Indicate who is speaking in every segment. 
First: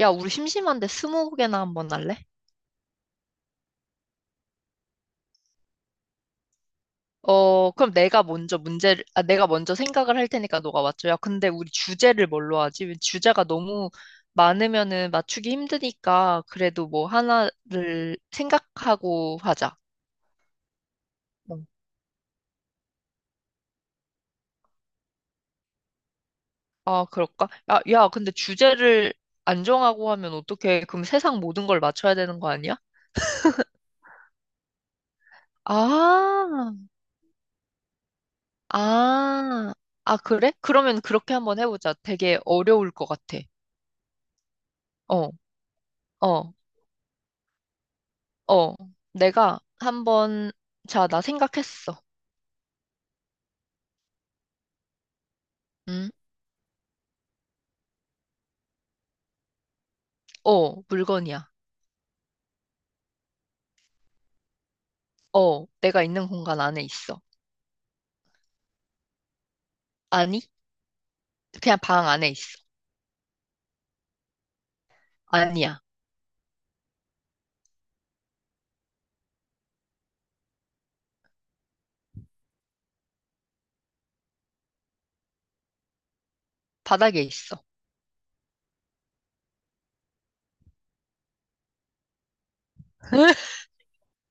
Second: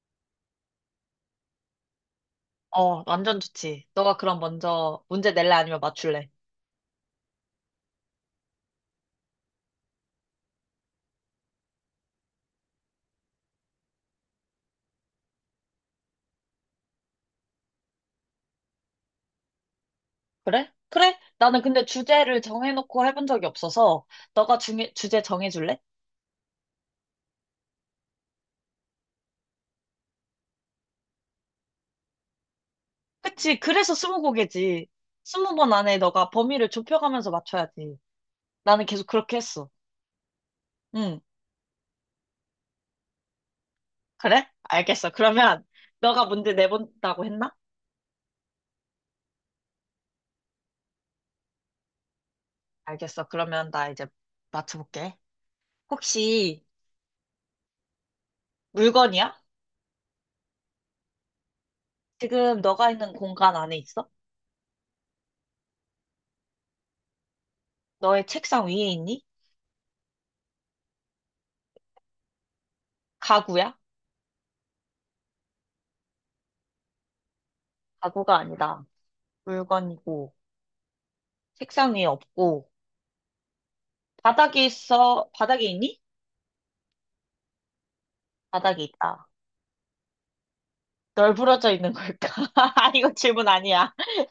Speaker 1: 야, 우리 심심한데 스무고개나 한번 할래?
Speaker 2: 어, 완전 좋지. 너가 그럼 먼저 문제 낼래 아니면 맞출래?
Speaker 1: 어, 그럼 내가 먼저 문제를, 아, 내가 먼저 생각을 할 테니까 너가 맞춰. 야, 근데 우리 주제를 뭘로 하지? 주제가 너무 많으면은 맞추기 힘드니까 그래도 뭐 하나를 생각하고 하자.
Speaker 2: 그래? 그래? 나는
Speaker 1: 응.
Speaker 2: 근데 주제를 정해놓고 해본 적이 없어서 주제 정해줄래?
Speaker 1: 아, 그럴까? 야, 야, 근데 주제를 안 정하고 하면 어떻게, 그럼 세상 모든 걸 맞춰야 되는 거 아니야?
Speaker 2: 그치. 그래서 스무고개지. 20번 안에 너가 범위를
Speaker 1: 아,
Speaker 2: 좁혀가면서 맞춰야지. 나는 계속 그렇게 했어.
Speaker 1: 아, 아, 그래? 그러면
Speaker 2: 응.
Speaker 1: 그렇게 한번 해보자. 되게 어려울 것 같아.
Speaker 2: 그래? 알겠어.
Speaker 1: 어,
Speaker 2: 그러면 너가 문제
Speaker 1: 어.
Speaker 2: 내본다고 했나?
Speaker 1: 어, 내가 한번, 자, 나 생각했어.
Speaker 2: 알겠어. 그러면 나 이제 맞춰볼게.
Speaker 1: 응?
Speaker 2: 혹시 물건이야?
Speaker 1: 어, 물건이야.
Speaker 2: 지금 너가 있는 공간 안에 있어?
Speaker 1: 어, 내가 있는 공간 안에 있어.
Speaker 2: 너의 책상 위에 있니?
Speaker 1: 아니, 그냥 방 안에 있어.
Speaker 2: 가구야?
Speaker 1: 아니야.
Speaker 2: 가구가 아니다. 물건이고, 책상 위에 없고, 바닥에 있니?
Speaker 1: 바닥에 있어.
Speaker 2: 바닥에 있다. 널브러져 있는 걸까? 아, 이거 질문 아니야.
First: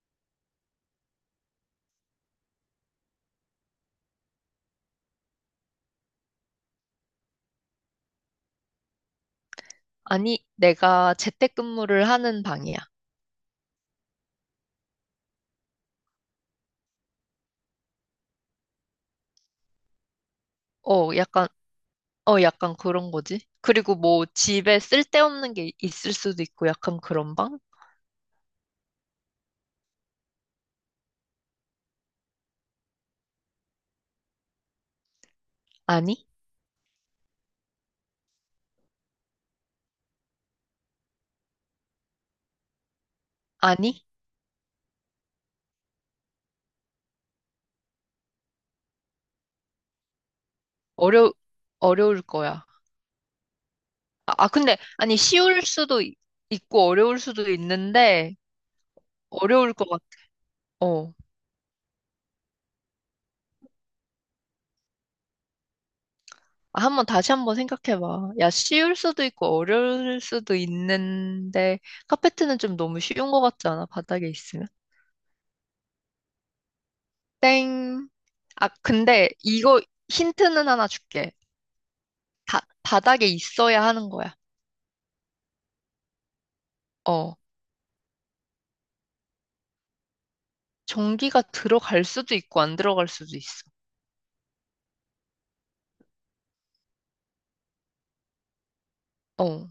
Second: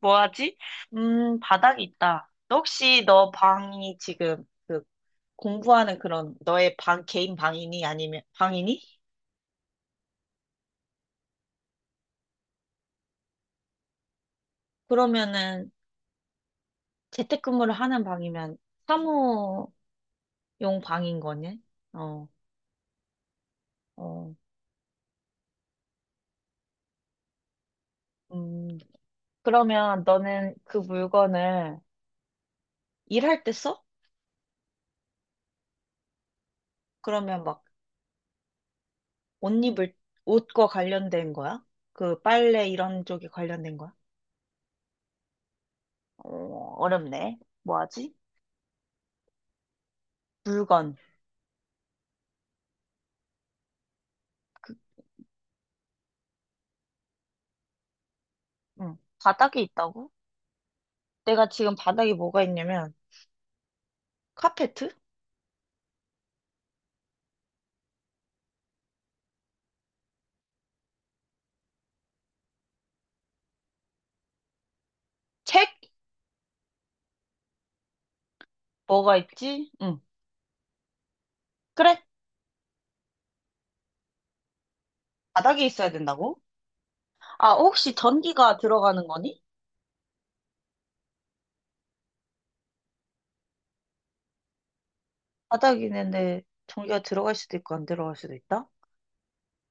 Speaker 2: 뭐 하지? 바닥에 있다. 너 혹시 너 방이 지금 그 공부하는 그런 너의 방, 개인 방이니? 아니면 방이니?
Speaker 1: 아니, 내가 재택근무를 하는 방이야.
Speaker 2: 그러면은 재택근무를 하는 방이면 사무용
Speaker 1: 어,
Speaker 2: 방인
Speaker 1: 약간,
Speaker 2: 거네? 어,
Speaker 1: 어, 약간 그런 거지. 그리고 뭐
Speaker 2: 어,
Speaker 1: 집에 쓸데없는 게 있을 수도 있고 약간 그런 방?
Speaker 2: 음. 그러면 너는 그 물건을 일할 때 써?
Speaker 1: 아니?
Speaker 2: 그러면 막 옷 입을, 옷과 관련된 거야? 그 빨래 이런 쪽에 관련된 거야?
Speaker 1: 아니?
Speaker 2: 어, 어렵네. 뭐하지? 물건.
Speaker 1: 어려, 어려울 거야. 아, 아,
Speaker 2: 그,
Speaker 1: 근데, 아니, 쉬울 수도 있고 어려울 수도 있는데,
Speaker 2: 응. 바닥에
Speaker 1: 어려울 것 같아.
Speaker 2: 있다고?
Speaker 1: 어.
Speaker 2: 내가 지금 바닥에 뭐가 있냐면, 카페트?
Speaker 1: 아, 한번 다시 한번 생각해봐. 야, 쉬울 수도 있고 어려울 수도 있는데 카페트는 좀 너무 쉬운 것 같지 않아? 바닥에 있으면?
Speaker 2: 책?
Speaker 1: 땡. 아,
Speaker 2: 뭐가
Speaker 1: 근데
Speaker 2: 있지?
Speaker 1: 이거
Speaker 2: 응.
Speaker 1: 힌트는 하나 줄게.
Speaker 2: 그래.
Speaker 1: 다, 바닥에 있어야 하는 거야.
Speaker 2: 바닥에 있어야 된다고?
Speaker 1: 어.
Speaker 2: 아, 혹시 전기가 들어가는 거니?
Speaker 1: 전기가 들어갈 수도 있고 안 들어갈 수도 있어.
Speaker 2: 바닥에 있는데 전기가 들어갈 수도 있고 안 들어갈 수도 있다?
Speaker 1: 어.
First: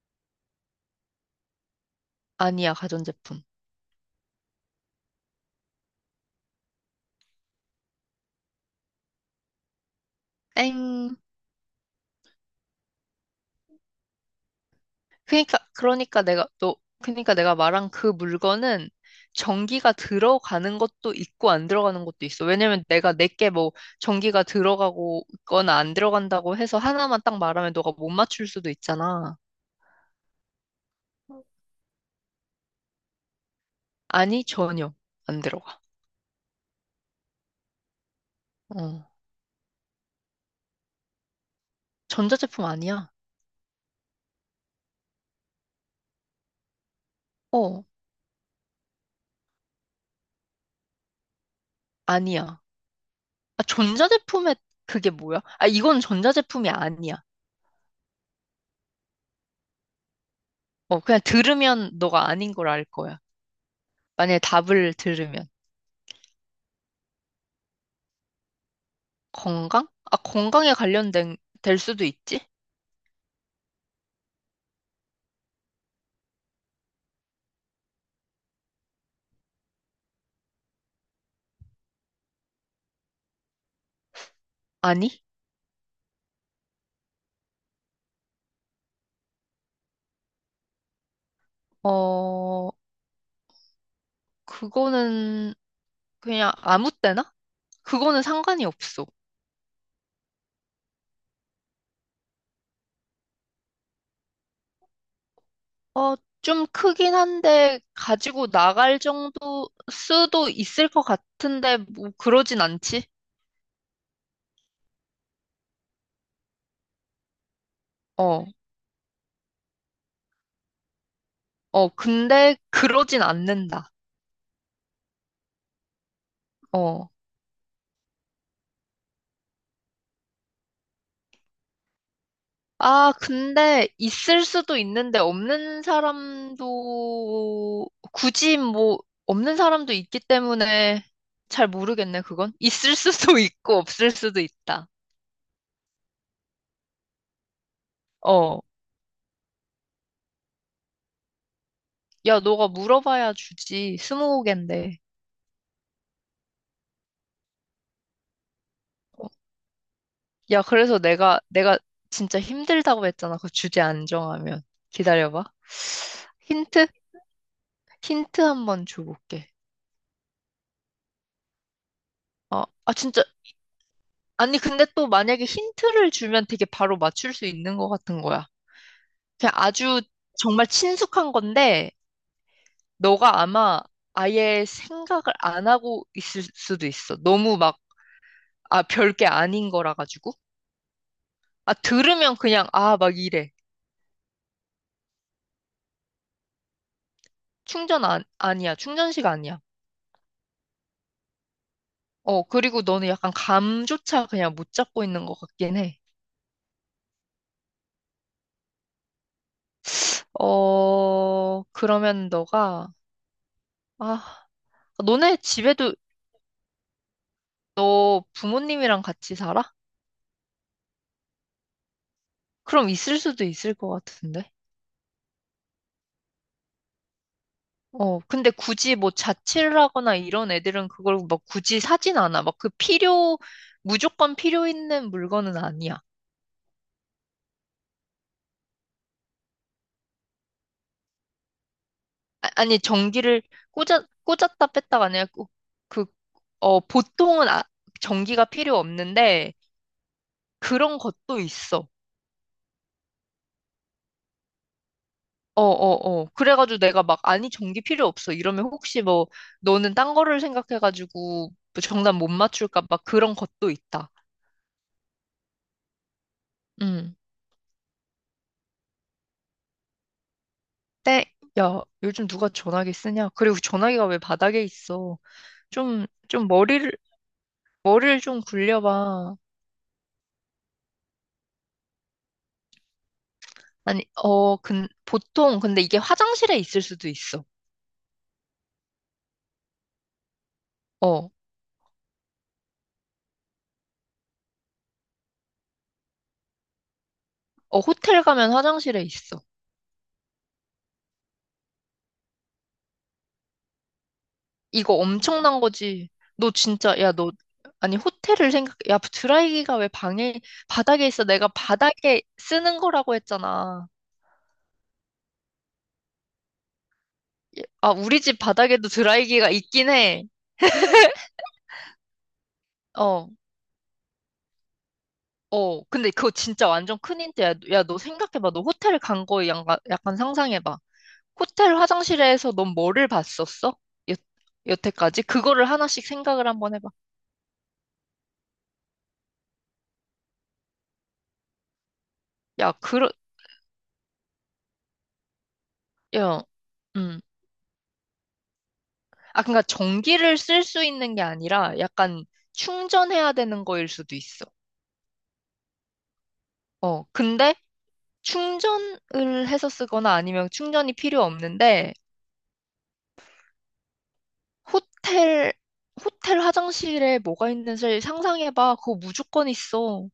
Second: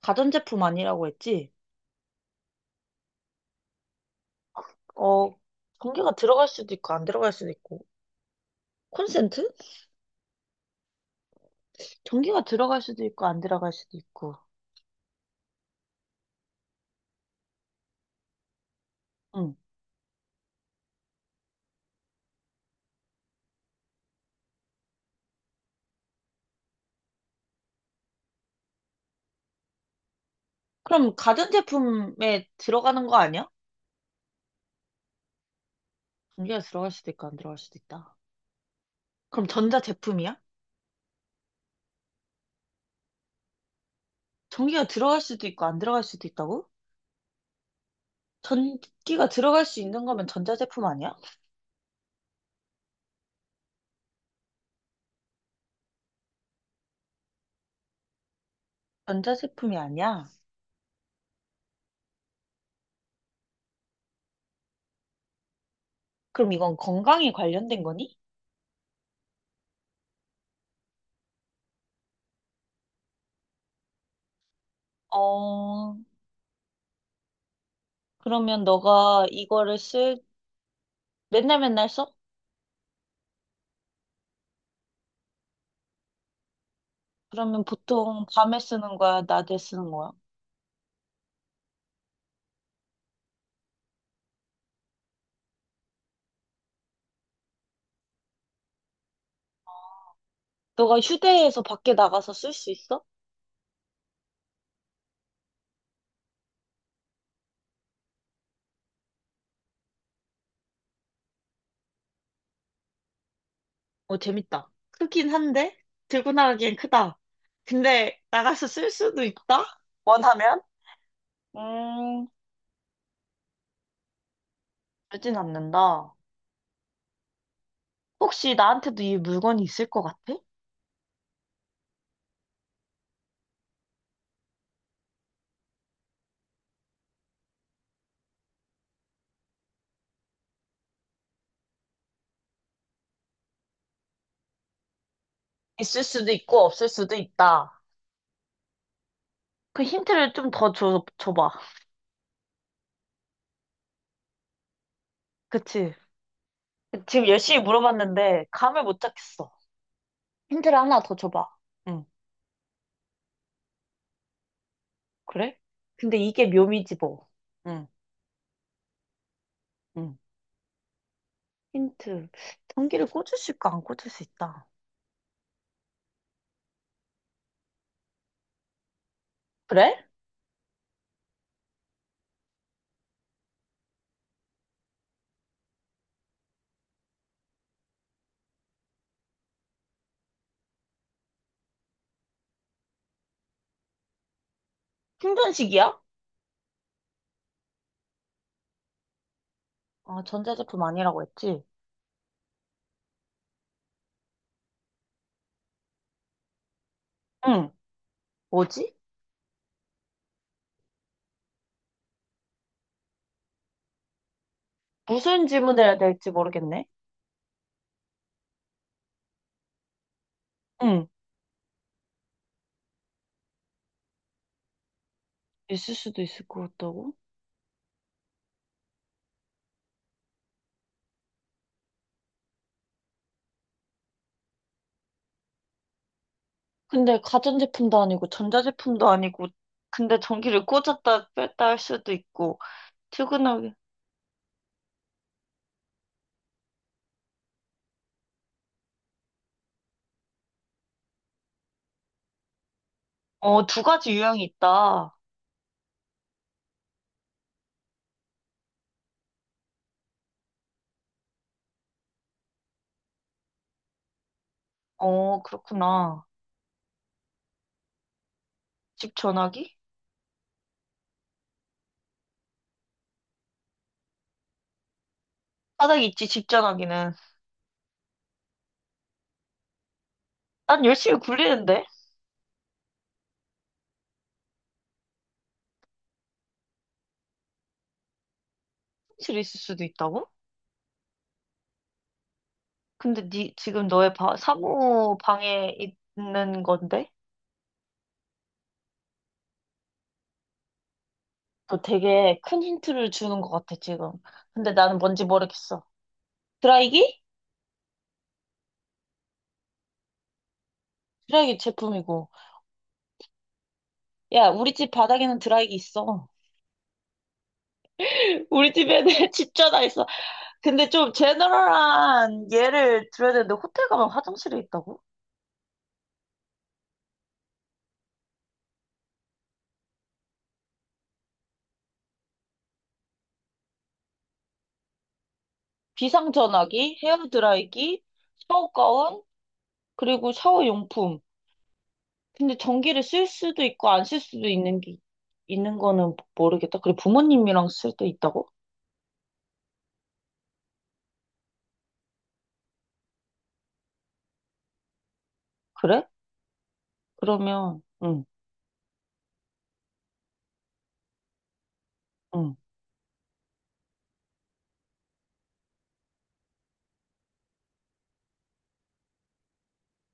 Speaker 2: 가전제품 아니라고 했지?
Speaker 1: 아니야, 가전제품.
Speaker 2: 어, 전기가 들어갈 수도 있고 안 들어갈 수도 있고. 콘센트?
Speaker 1: 땡.
Speaker 2: 전기가 들어갈 수도 있고 안 들어갈 수도 있고.
Speaker 1: 그러니까 그러니까 내가 너 그러니까 내가 말한 그 물건은
Speaker 2: 응.
Speaker 1: 전기가 들어가는 것도 있고 안 들어가는 것도 있어. 왜냐면 내가 내게 뭐 전기가 들어가고 있거나 안 들어간다고 해서 하나만 딱 말하면 너가 못 맞출 수도 있잖아.
Speaker 2: 그럼 가전 제품에 들어가는 거 아니야?
Speaker 1: 아니, 전혀 안 들어가.
Speaker 2: 전기가 들어갈 수도 있고 안 들어갈 수도 있다.
Speaker 1: 어.
Speaker 2: 그럼 전자 제품이야?
Speaker 1: 전자제품 아니야.
Speaker 2: 전기가 들어갈 수도 있고 안 들어갈 수도 있다고?
Speaker 1: 어,
Speaker 2: 전기가 들어갈 수 있는 거면 전자 제품 아니야?
Speaker 1: 아니야. 아, 전자제품에 그게 뭐야? 아, 이건 전자제품이 아니야.
Speaker 2: 전자 제품이 아니야?
Speaker 1: 어, 그냥 들으면 너가 아닌 걸 알 거야. 만약에 답을 들으면.
Speaker 2: 그럼 이건 건강에 관련된 거니?
Speaker 1: 건강? 아, 건강에 관련된, 될 수도 있지?
Speaker 2: 어, 그러면 너가 맨날 맨날 써?
Speaker 1: 아니?
Speaker 2: 그러면 보통 밤에 쓰는 거야? 낮에 쓰는 거야?
Speaker 1: 어, 그거는 그냥 아무 때나? 그거는 상관이 없어.
Speaker 2: 너가 휴대해서 밖에 나가서 쓸 수 있어?
Speaker 1: 어, 좀 크긴 한데 가지고 나갈 정도 수도 있을 것 같은데 뭐 그러진 않지?
Speaker 2: 어, 재밌다. 크긴 한데, 들고 나가기엔 크다. 근데
Speaker 1: 어,
Speaker 2: 나가서 쓸 수도 있다? 원하면?
Speaker 1: 어,
Speaker 2: 음,
Speaker 1: 근데 그러진 않는다.
Speaker 2: 그러진 않는다.
Speaker 1: 어.
Speaker 2: 혹시 나한테도 이 물건이 있을 것 같아?
Speaker 1: 아, 근데 있을 수도 있는데 없는 사람도 굳이 뭐 없는 사람도 있기 때문에 잘 모르겠네, 그건. 있을 수도 있고 없을 수도 있다.
Speaker 2: 있을 수도 있고, 없을 수도 있다.
Speaker 1: 어.
Speaker 2: 그 힌트를 좀 더 줘봐.
Speaker 1: 야, 너가 물어봐야 주지. 스무고갠데.
Speaker 2: 그치? 지금 열심히 물어봤는데, 감을 못
Speaker 1: 어.
Speaker 2: 잡겠어.
Speaker 1: 야,
Speaker 2: 힌트를
Speaker 1: 그래서
Speaker 2: 하나 더
Speaker 1: 내가
Speaker 2: 줘봐.
Speaker 1: 내가
Speaker 2: 응.
Speaker 1: 진짜 힘들다고 했잖아. 그 주제 안 정하면. 기다려봐.
Speaker 2: 그래? 근데 이게
Speaker 1: 힌트?
Speaker 2: 묘미지 뭐. 응,
Speaker 1: 힌트 한번 줘볼게.
Speaker 2: 응. 힌트.
Speaker 1: 어, 아,
Speaker 2: 전기를
Speaker 1: 진짜.
Speaker 2: 꽂을 수 있고, 안 꽂을 수
Speaker 1: 아니,
Speaker 2: 있다.
Speaker 1: 근데 또 만약에 힌트를 주면 되게 바로 맞출 수 있는 것 같은 거야. 그냥 아주
Speaker 2: 그래?
Speaker 1: 정말 친숙한 건데, 너가 아마 아예 생각을 안 하고 있을 수도 있어. 너무 막, 아, 별게 아닌 거라 가지고. 아, 들으면 그냥, 아, 막 이래.
Speaker 2: 충전식이야?
Speaker 1: 충전 안, 아니야. 충전식 아니야.
Speaker 2: 아, 전자제품 아니라고 했지?
Speaker 1: 어, 그리고 너는 약간 감조차 그냥 못 잡고 있는 것 같긴 해.
Speaker 2: 응. 뭐지?
Speaker 1: 어, 그러면 아, 너네
Speaker 2: 무슨 질문을
Speaker 1: 집에도
Speaker 2: 해야 될지 모르겠네.
Speaker 1: 너 부모님이랑 같이 살아?
Speaker 2: 응.
Speaker 1: 그럼 있을 수도 있을 것 같은데.
Speaker 2: 있을 수도 있을 것 같다고?
Speaker 1: 어, 근데 굳이 뭐 자취를 하거나 이런 애들은 그걸 막 굳이 사진 않아. 막 그 필요, 무조건 필요 있는 물건은 아니야.
Speaker 2: 근데 가전제품도 아니고 전자제품도 아니고 근데 전기를 꽂았다 뺐다 할 수도 있고
Speaker 1: 아, 니 전기를
Speaker 2: 퇴근하기
Speaker 1: 꽂았다 뺐다가 아니라 그, 그, 어, 보통은 아, 전기가 필요 없는데 그런 것도 있어.
Speaker 2: 어, 두 가지 유형이 있다.
Speaker 1: 어, 어, 어. 그래가지고 내가 막, 아니, 전기 필요 없어. 이러면 혹시 뭐, 너는 딴 거를 생각해가지고 뭐 정답 못 맞출까? 막 그런 것도 있다.
Speaker 2: 어, 그렇구나.
Speaker 1: 음.
Speaker 2: 집 전화기?
Speaker 1: 때, 야, 요즘 누가 전화기 쓰냐? 그리고 전화기가 왜 바닥에 있어?
Speaker 2: 바닥에
Speaker 1: 좀,
Speaker 2: 있지, 집
Speaker 1: 좀 머리를,
Speaker 2: 전화기는.
Speaker 1: 머리를 좀 굴려봐.
Speaker 2: 난 열심히 굴리는데?
Speaker 1: 아니, 어, 보통, 근데 이게 화장실에 있을 수도 있어.
Speaker 2: 사실 있을 수도 있다고?
Speaker 1: 어,
Speaker 2: 근데 니 지금 사무 방에 있는 건데?
Speaker 1: 어, 호텔 가면 화장실에 있어.
Speaker 2: 너 되게 큰 힌트를 주는 것 같아, 지금. 근데
Speaker 1: 이거
Speaker 2: 나는 뭔지
Speaker 1: 엄청난
Speaker 2: 모르겠어.
Speaker 1: 거지. 너 진짜, 야,
Speaker 2: 드라이기?
Speaker 1: 너, 아니, 호텔을 생각, 야, 드라이기가 왜 방에, 바닥에 있어? 내가
Speaker 2: 드라이기
Speaker 1: 바닥에
Speaker 2: 제품이고.
Speaker 1: 쓰는 거라고 했잖아.
Speaker 2: 야, 우리 집 바닥에는 드라이기 있어.
Speaker 1: 예, 아, 우리 집
Speaker 2: 우리
Speaker 1: 바닥에도
Speaker 2: 집에는
Speaker 1: 드라이기가
Speaker 2: 집전화
Speaker 1: 있긴
Speaker 2: 있어.
Speaker 1: 해.
Speaker 2: 근데 좀 제너럴한 예를
Speaker 1: 어,
Speaker 2: 들어야 되는데, 호텔 가면 화장실에 있다고?
Speaker 1: 어, 근데 그거 진짜 완전 큰 힌트야. 야, 너 생각해봐. 너 호텔 간 거에 약간, 약간 상상해봐. 호텔 화장실에서 넌 뭐를 봤었어? 여, 여태까지? 그거를 하나씩 생각을 한번 해봐.
Speaker 2: 비상전화기, 헤어드라이기, 샤워가운, 그리고 샤워용품. 근데
Speaker 1: 야,
Speaker 2: 전기를 쓸 수도 있고, 안 쓸 수도 있는 게, 있는 거는
Speaker 1: 야,
Speaker 2: 모르겠다. 그래,
Speaker 1: 음.
Speaker 2: 부모님이랑 쓸 때 있다고?
Speaker 1: 아, 그러니까 전기를 쓸 수 있는 게 아니라 약간 충전해야 되는 거일 수도 있어.
Speaker 2: 그래?
Speaker 1: 어, 근데
Speaker 2: 그러면, 응,
Speaker 1: 충전을 해서 쓰거나 아니면 충전이 필요 없는데
Speaker 2: 응.
Speaker 1: 호텔, 호텔 화장실에 뭐가 있는지 상상해봐. 그거 무조건 있어.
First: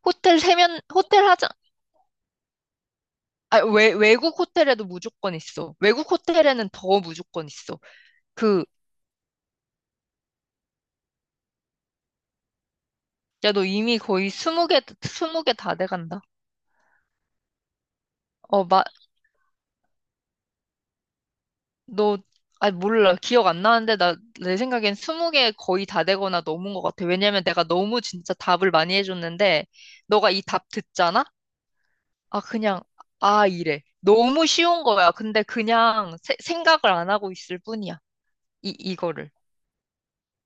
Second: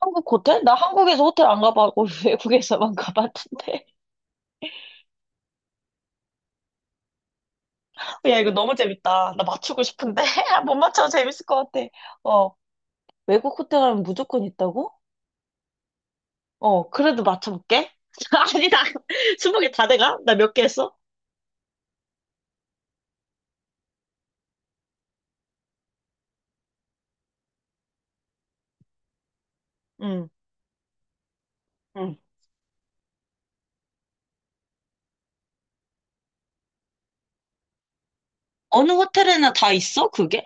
Speaker 2: 한국
Speaker 1: 호텔
Speaker 2: 호텔? 나
Speaker 1: 세면,
Speaker 2: 한국에서
Speaker 1: 호텔
Speaker 2: 호텔
Speaker 1: 하자,
Speaker 2: 안 가봐고 외국에서만
Speaker 1: 아,
Speaker 2: 가봤는데.
Speaker 1: 외, 외국 호텔에도 무조건 있어. 외국 호텔에는 더 무조건 있어.
Speaker 2: 야, 이거
Speaker 1: 그,
Speaker 2: 너무 재밌다. 나 맞추고 싶은데. 못 맞춰. 재밌을 것 같아. 어,
Speaker 1: 야,
Speaker 2: 외국
Speaker 1: 너
Speaker 2: 호텔
Speaker 1: 이미
Speaker 2: 가면
Speaker 1: 거의
Speaker 2: 무조건
Speaker 1: 20개,
Speaker 2: 있다고?
Speaker 1: 20개 다 돼간다.
Speaker 2: 어, 그래도 맞춰볼게.
Speaker 1: 어,
Speaker 2: 아니다. 20개 다 돼가? 나 몇 개 했어?
Speaker 1: 너, 아, 몰라. 기억 안 나는데, 나, 내 생각엔 20개 거의 다 되거나 넘은 것 같아. 왜냐면 내가 너무 진짜 답을 많이 해줬는데,
Speaker 2: 응,
Speaker 1: 너가 이 답 듣잖아?
Speaker 2: 응.
Speaker 1: 아, 그냥, 아, 이래. 너무 쉬운 거야. 근데 그냥 생각을 안 하고 있을 뿐이야.
Speaker 2: 어느
Speaker 1: 이거를.
Speaker 2: 호텔에나 다 있어, 그게?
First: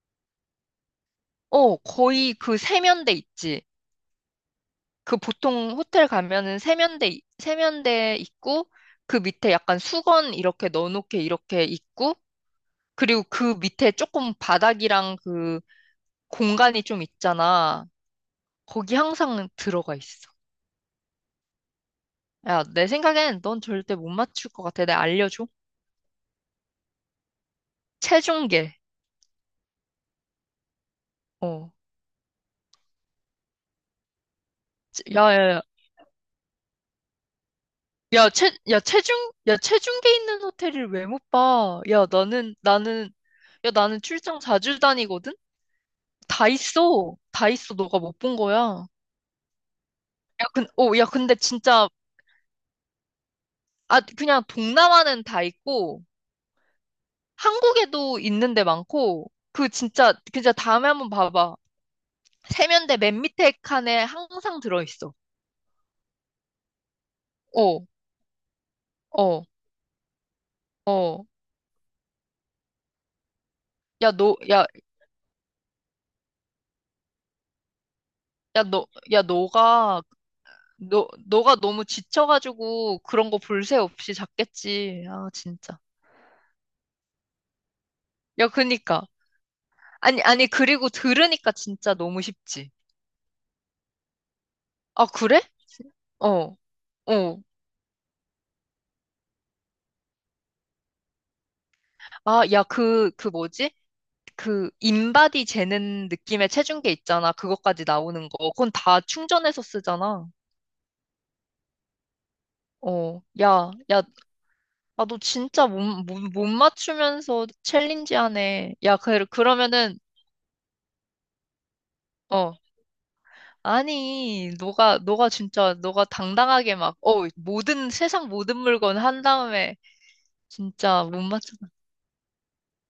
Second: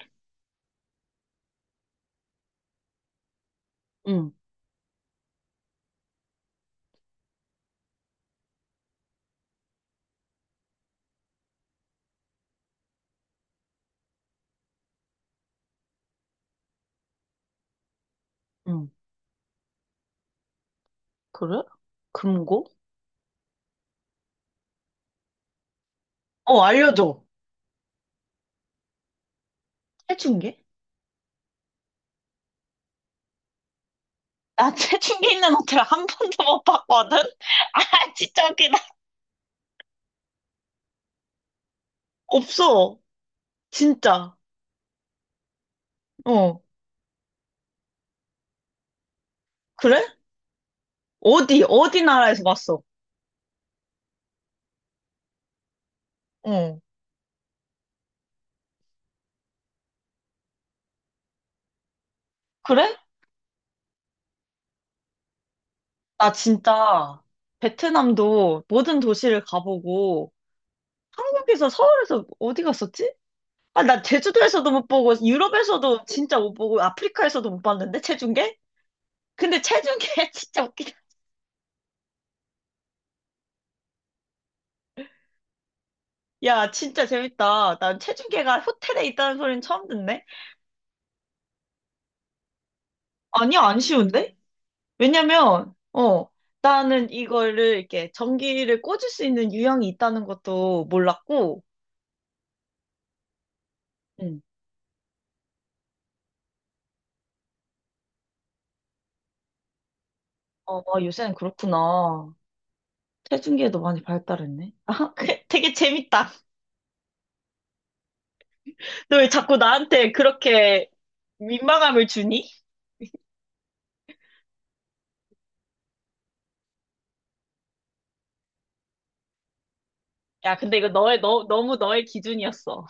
Speaker 1: 어, 거의 그 세면대 있지.
Speaker 2: 응,
Speaker 1: 그 보통 호텔 가면은 세면대 있고, 그 밑에 약간 수건 이렇게 넣어놓게 이렇게 있고, 그리고 그 밑에 조금 바닥이랑 그 공간이 좀 있잖아.
Speaker 2: 응.
Speaker 1: 거기 항상 들어가 있어.
Speaker 2: 그래?
Speaker 1: 야,
Speaker 2: 금고?
Speaker 1: 내 생각엔 넌 절대 못 맞출 것 같아. 내가 알려줘.
Speaker 2: 어, 알려줘.
Speaker 1: 체중계.
Speaker 2: 태충계?
Speaker 1: 어.
Speaker 2: 나 태충계
Speaker 1: 야, 야,
Speaker 2: 있는
Speaker 1: 야.
Speaker 2: 호텔 1번도 못 봤거든? 아,
Speaker 1: 야,
Speaker 2: 진짜 웃기다.
Speaker 1: 야, 야, 체중계 있는 호텔을 왜 못 봐? 야, 나는,
Speaker 2: 없어.
Speaker 1: 나는, 야, 나는
Speaker 2: 진짜.
Speaker 1: 출장 자주 다니거든? 다
Speaker 2: 어.
Speaker 1: 있어. 다 있어. 너가 못 본 거야.
Speaker 2: 그래?
Speaker 1: 야, 야, 근데 진짜,
Speaker 2: 어디 나라에서 봤어?
Speaker 1: 아, 그냥 동남아는 다 있고,
Speaker 2: 어.
Speaker 1: 한국에도 있는 데 많고, 그 진짜, 진짜 다음에 한번 봐봐. 세면대
Speaker 2: 그래?
Speaker 1: 맨 밑에 칸에 항상 들어있어.
Speaker 2: 나 진짜
Speaker 1: 어,
Speaker 2: 베트남도 모든 도시를
Speaker 1: 어,
Speaker 2: 가보고
Speaker 1: 어.
Speaker 2: 한국에서 서울에서 어디 갔었지? 아, 나
Speaker 1: 야, 너, 야,
Speaker 2: 제주도에서도 못 보고 유럽에서도 진짜 못 보고 아프리카에서도 못 봤는데 체중계?
Speaker 1: 야, 너, 야,
Speaker 2: 근데
Speaker 1: 너가,
Speaker 2: 체중계 진짜 웃기다.
Speaker 1: 너가 너무 지쳐가지고 그런 거 볼새 없이 잤겠지. 아, 진짜.
Speaker 2: 야, 진짜 재밌다. 난
Speaker 1: 야,
Speaker 2: 체중계가 호텔에
Speaker 1: 그니까.
Speaker 2: 있다는 소리는 처음
Speaker 1: 아니,
Speaker 2: 듣네.
Speaker 1: 아니, 그리고 들으니까 진짜 너무 쉽지.
Speaker 2: 아니야, 안 쉬운데?
Speaker 1: 아, 그래?
Speaker 2: 왜냐면 어,
Speaker 1: 어,
Speaker 2: 나는
Speaker 1: 어.
Speaker 2: 이거를 이렇게 전기를 꽂을 수 있는 유형이 있다는 것도 몰랐고
Speaker 1: 아, 야, 그 뭐지? 그 인바디 재는 느낌의 체중계 있잖아. 그것까지 나오는 거. 그건 다 충전해서 쓰잖아.
Speaker 2: 어, 요새는 그렇구나.
Speaker 1: 어, 야,
Speaker 2: 체중계도 많이
Speaker 1: 야,
Speaker 2: 발달했네.
Speaker 1: 아,
Speaker 2: 아,
Speaker 1: 너
Speaker 2: 그-
Speaker 1: 진짜
Speaker 2: 되게
Speaker 1: 못,
Speaker 2: 재밌다.
Speaker 1: 맞추면서 챌린지 하네. 야,
Speaker 2: 너 왜 자꾸
Speaker 1: 그러면은,
Speaker 2: 나한테 그렇게 민망함을 주니?
Speaker 1: 어, 아니, 너가 진짜, 너가 당당하게 막, 어, 모든, 세상 모든 물건 한 다음에,
Speaker 2: 야, 근데 이거
Speaker 1: 진짜 못 맞춰.
Speaker 2: 너무 너의 기준이었어.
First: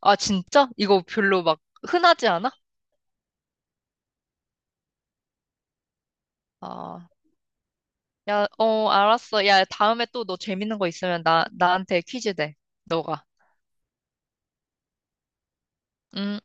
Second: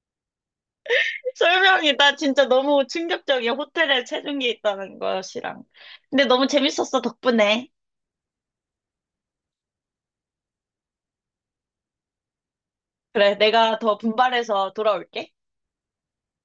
Speaker 1: 아, 진짜? 이거 별로 막
Speaker 2: 설명이, 나
Speaker 1: 흔하지
Speaker 2: 진짜
Speaker 1: 않아?
Speaker 2: 너무 충격적이야. 호텔에 체중계 있다는 것이랑. 근데 너무 재밌었어,
Speaker 1: 아,
Speaker 2: 덕분에.
Speaker 1: 야, 어, 알았어. 야, 다음에 또 너 재밌는 거 있으면 나한테 퀴즈 내. 너가.
Speaker 2: 그래, 내가 더 분발해서 돌아올게.
Speaker 1: 음.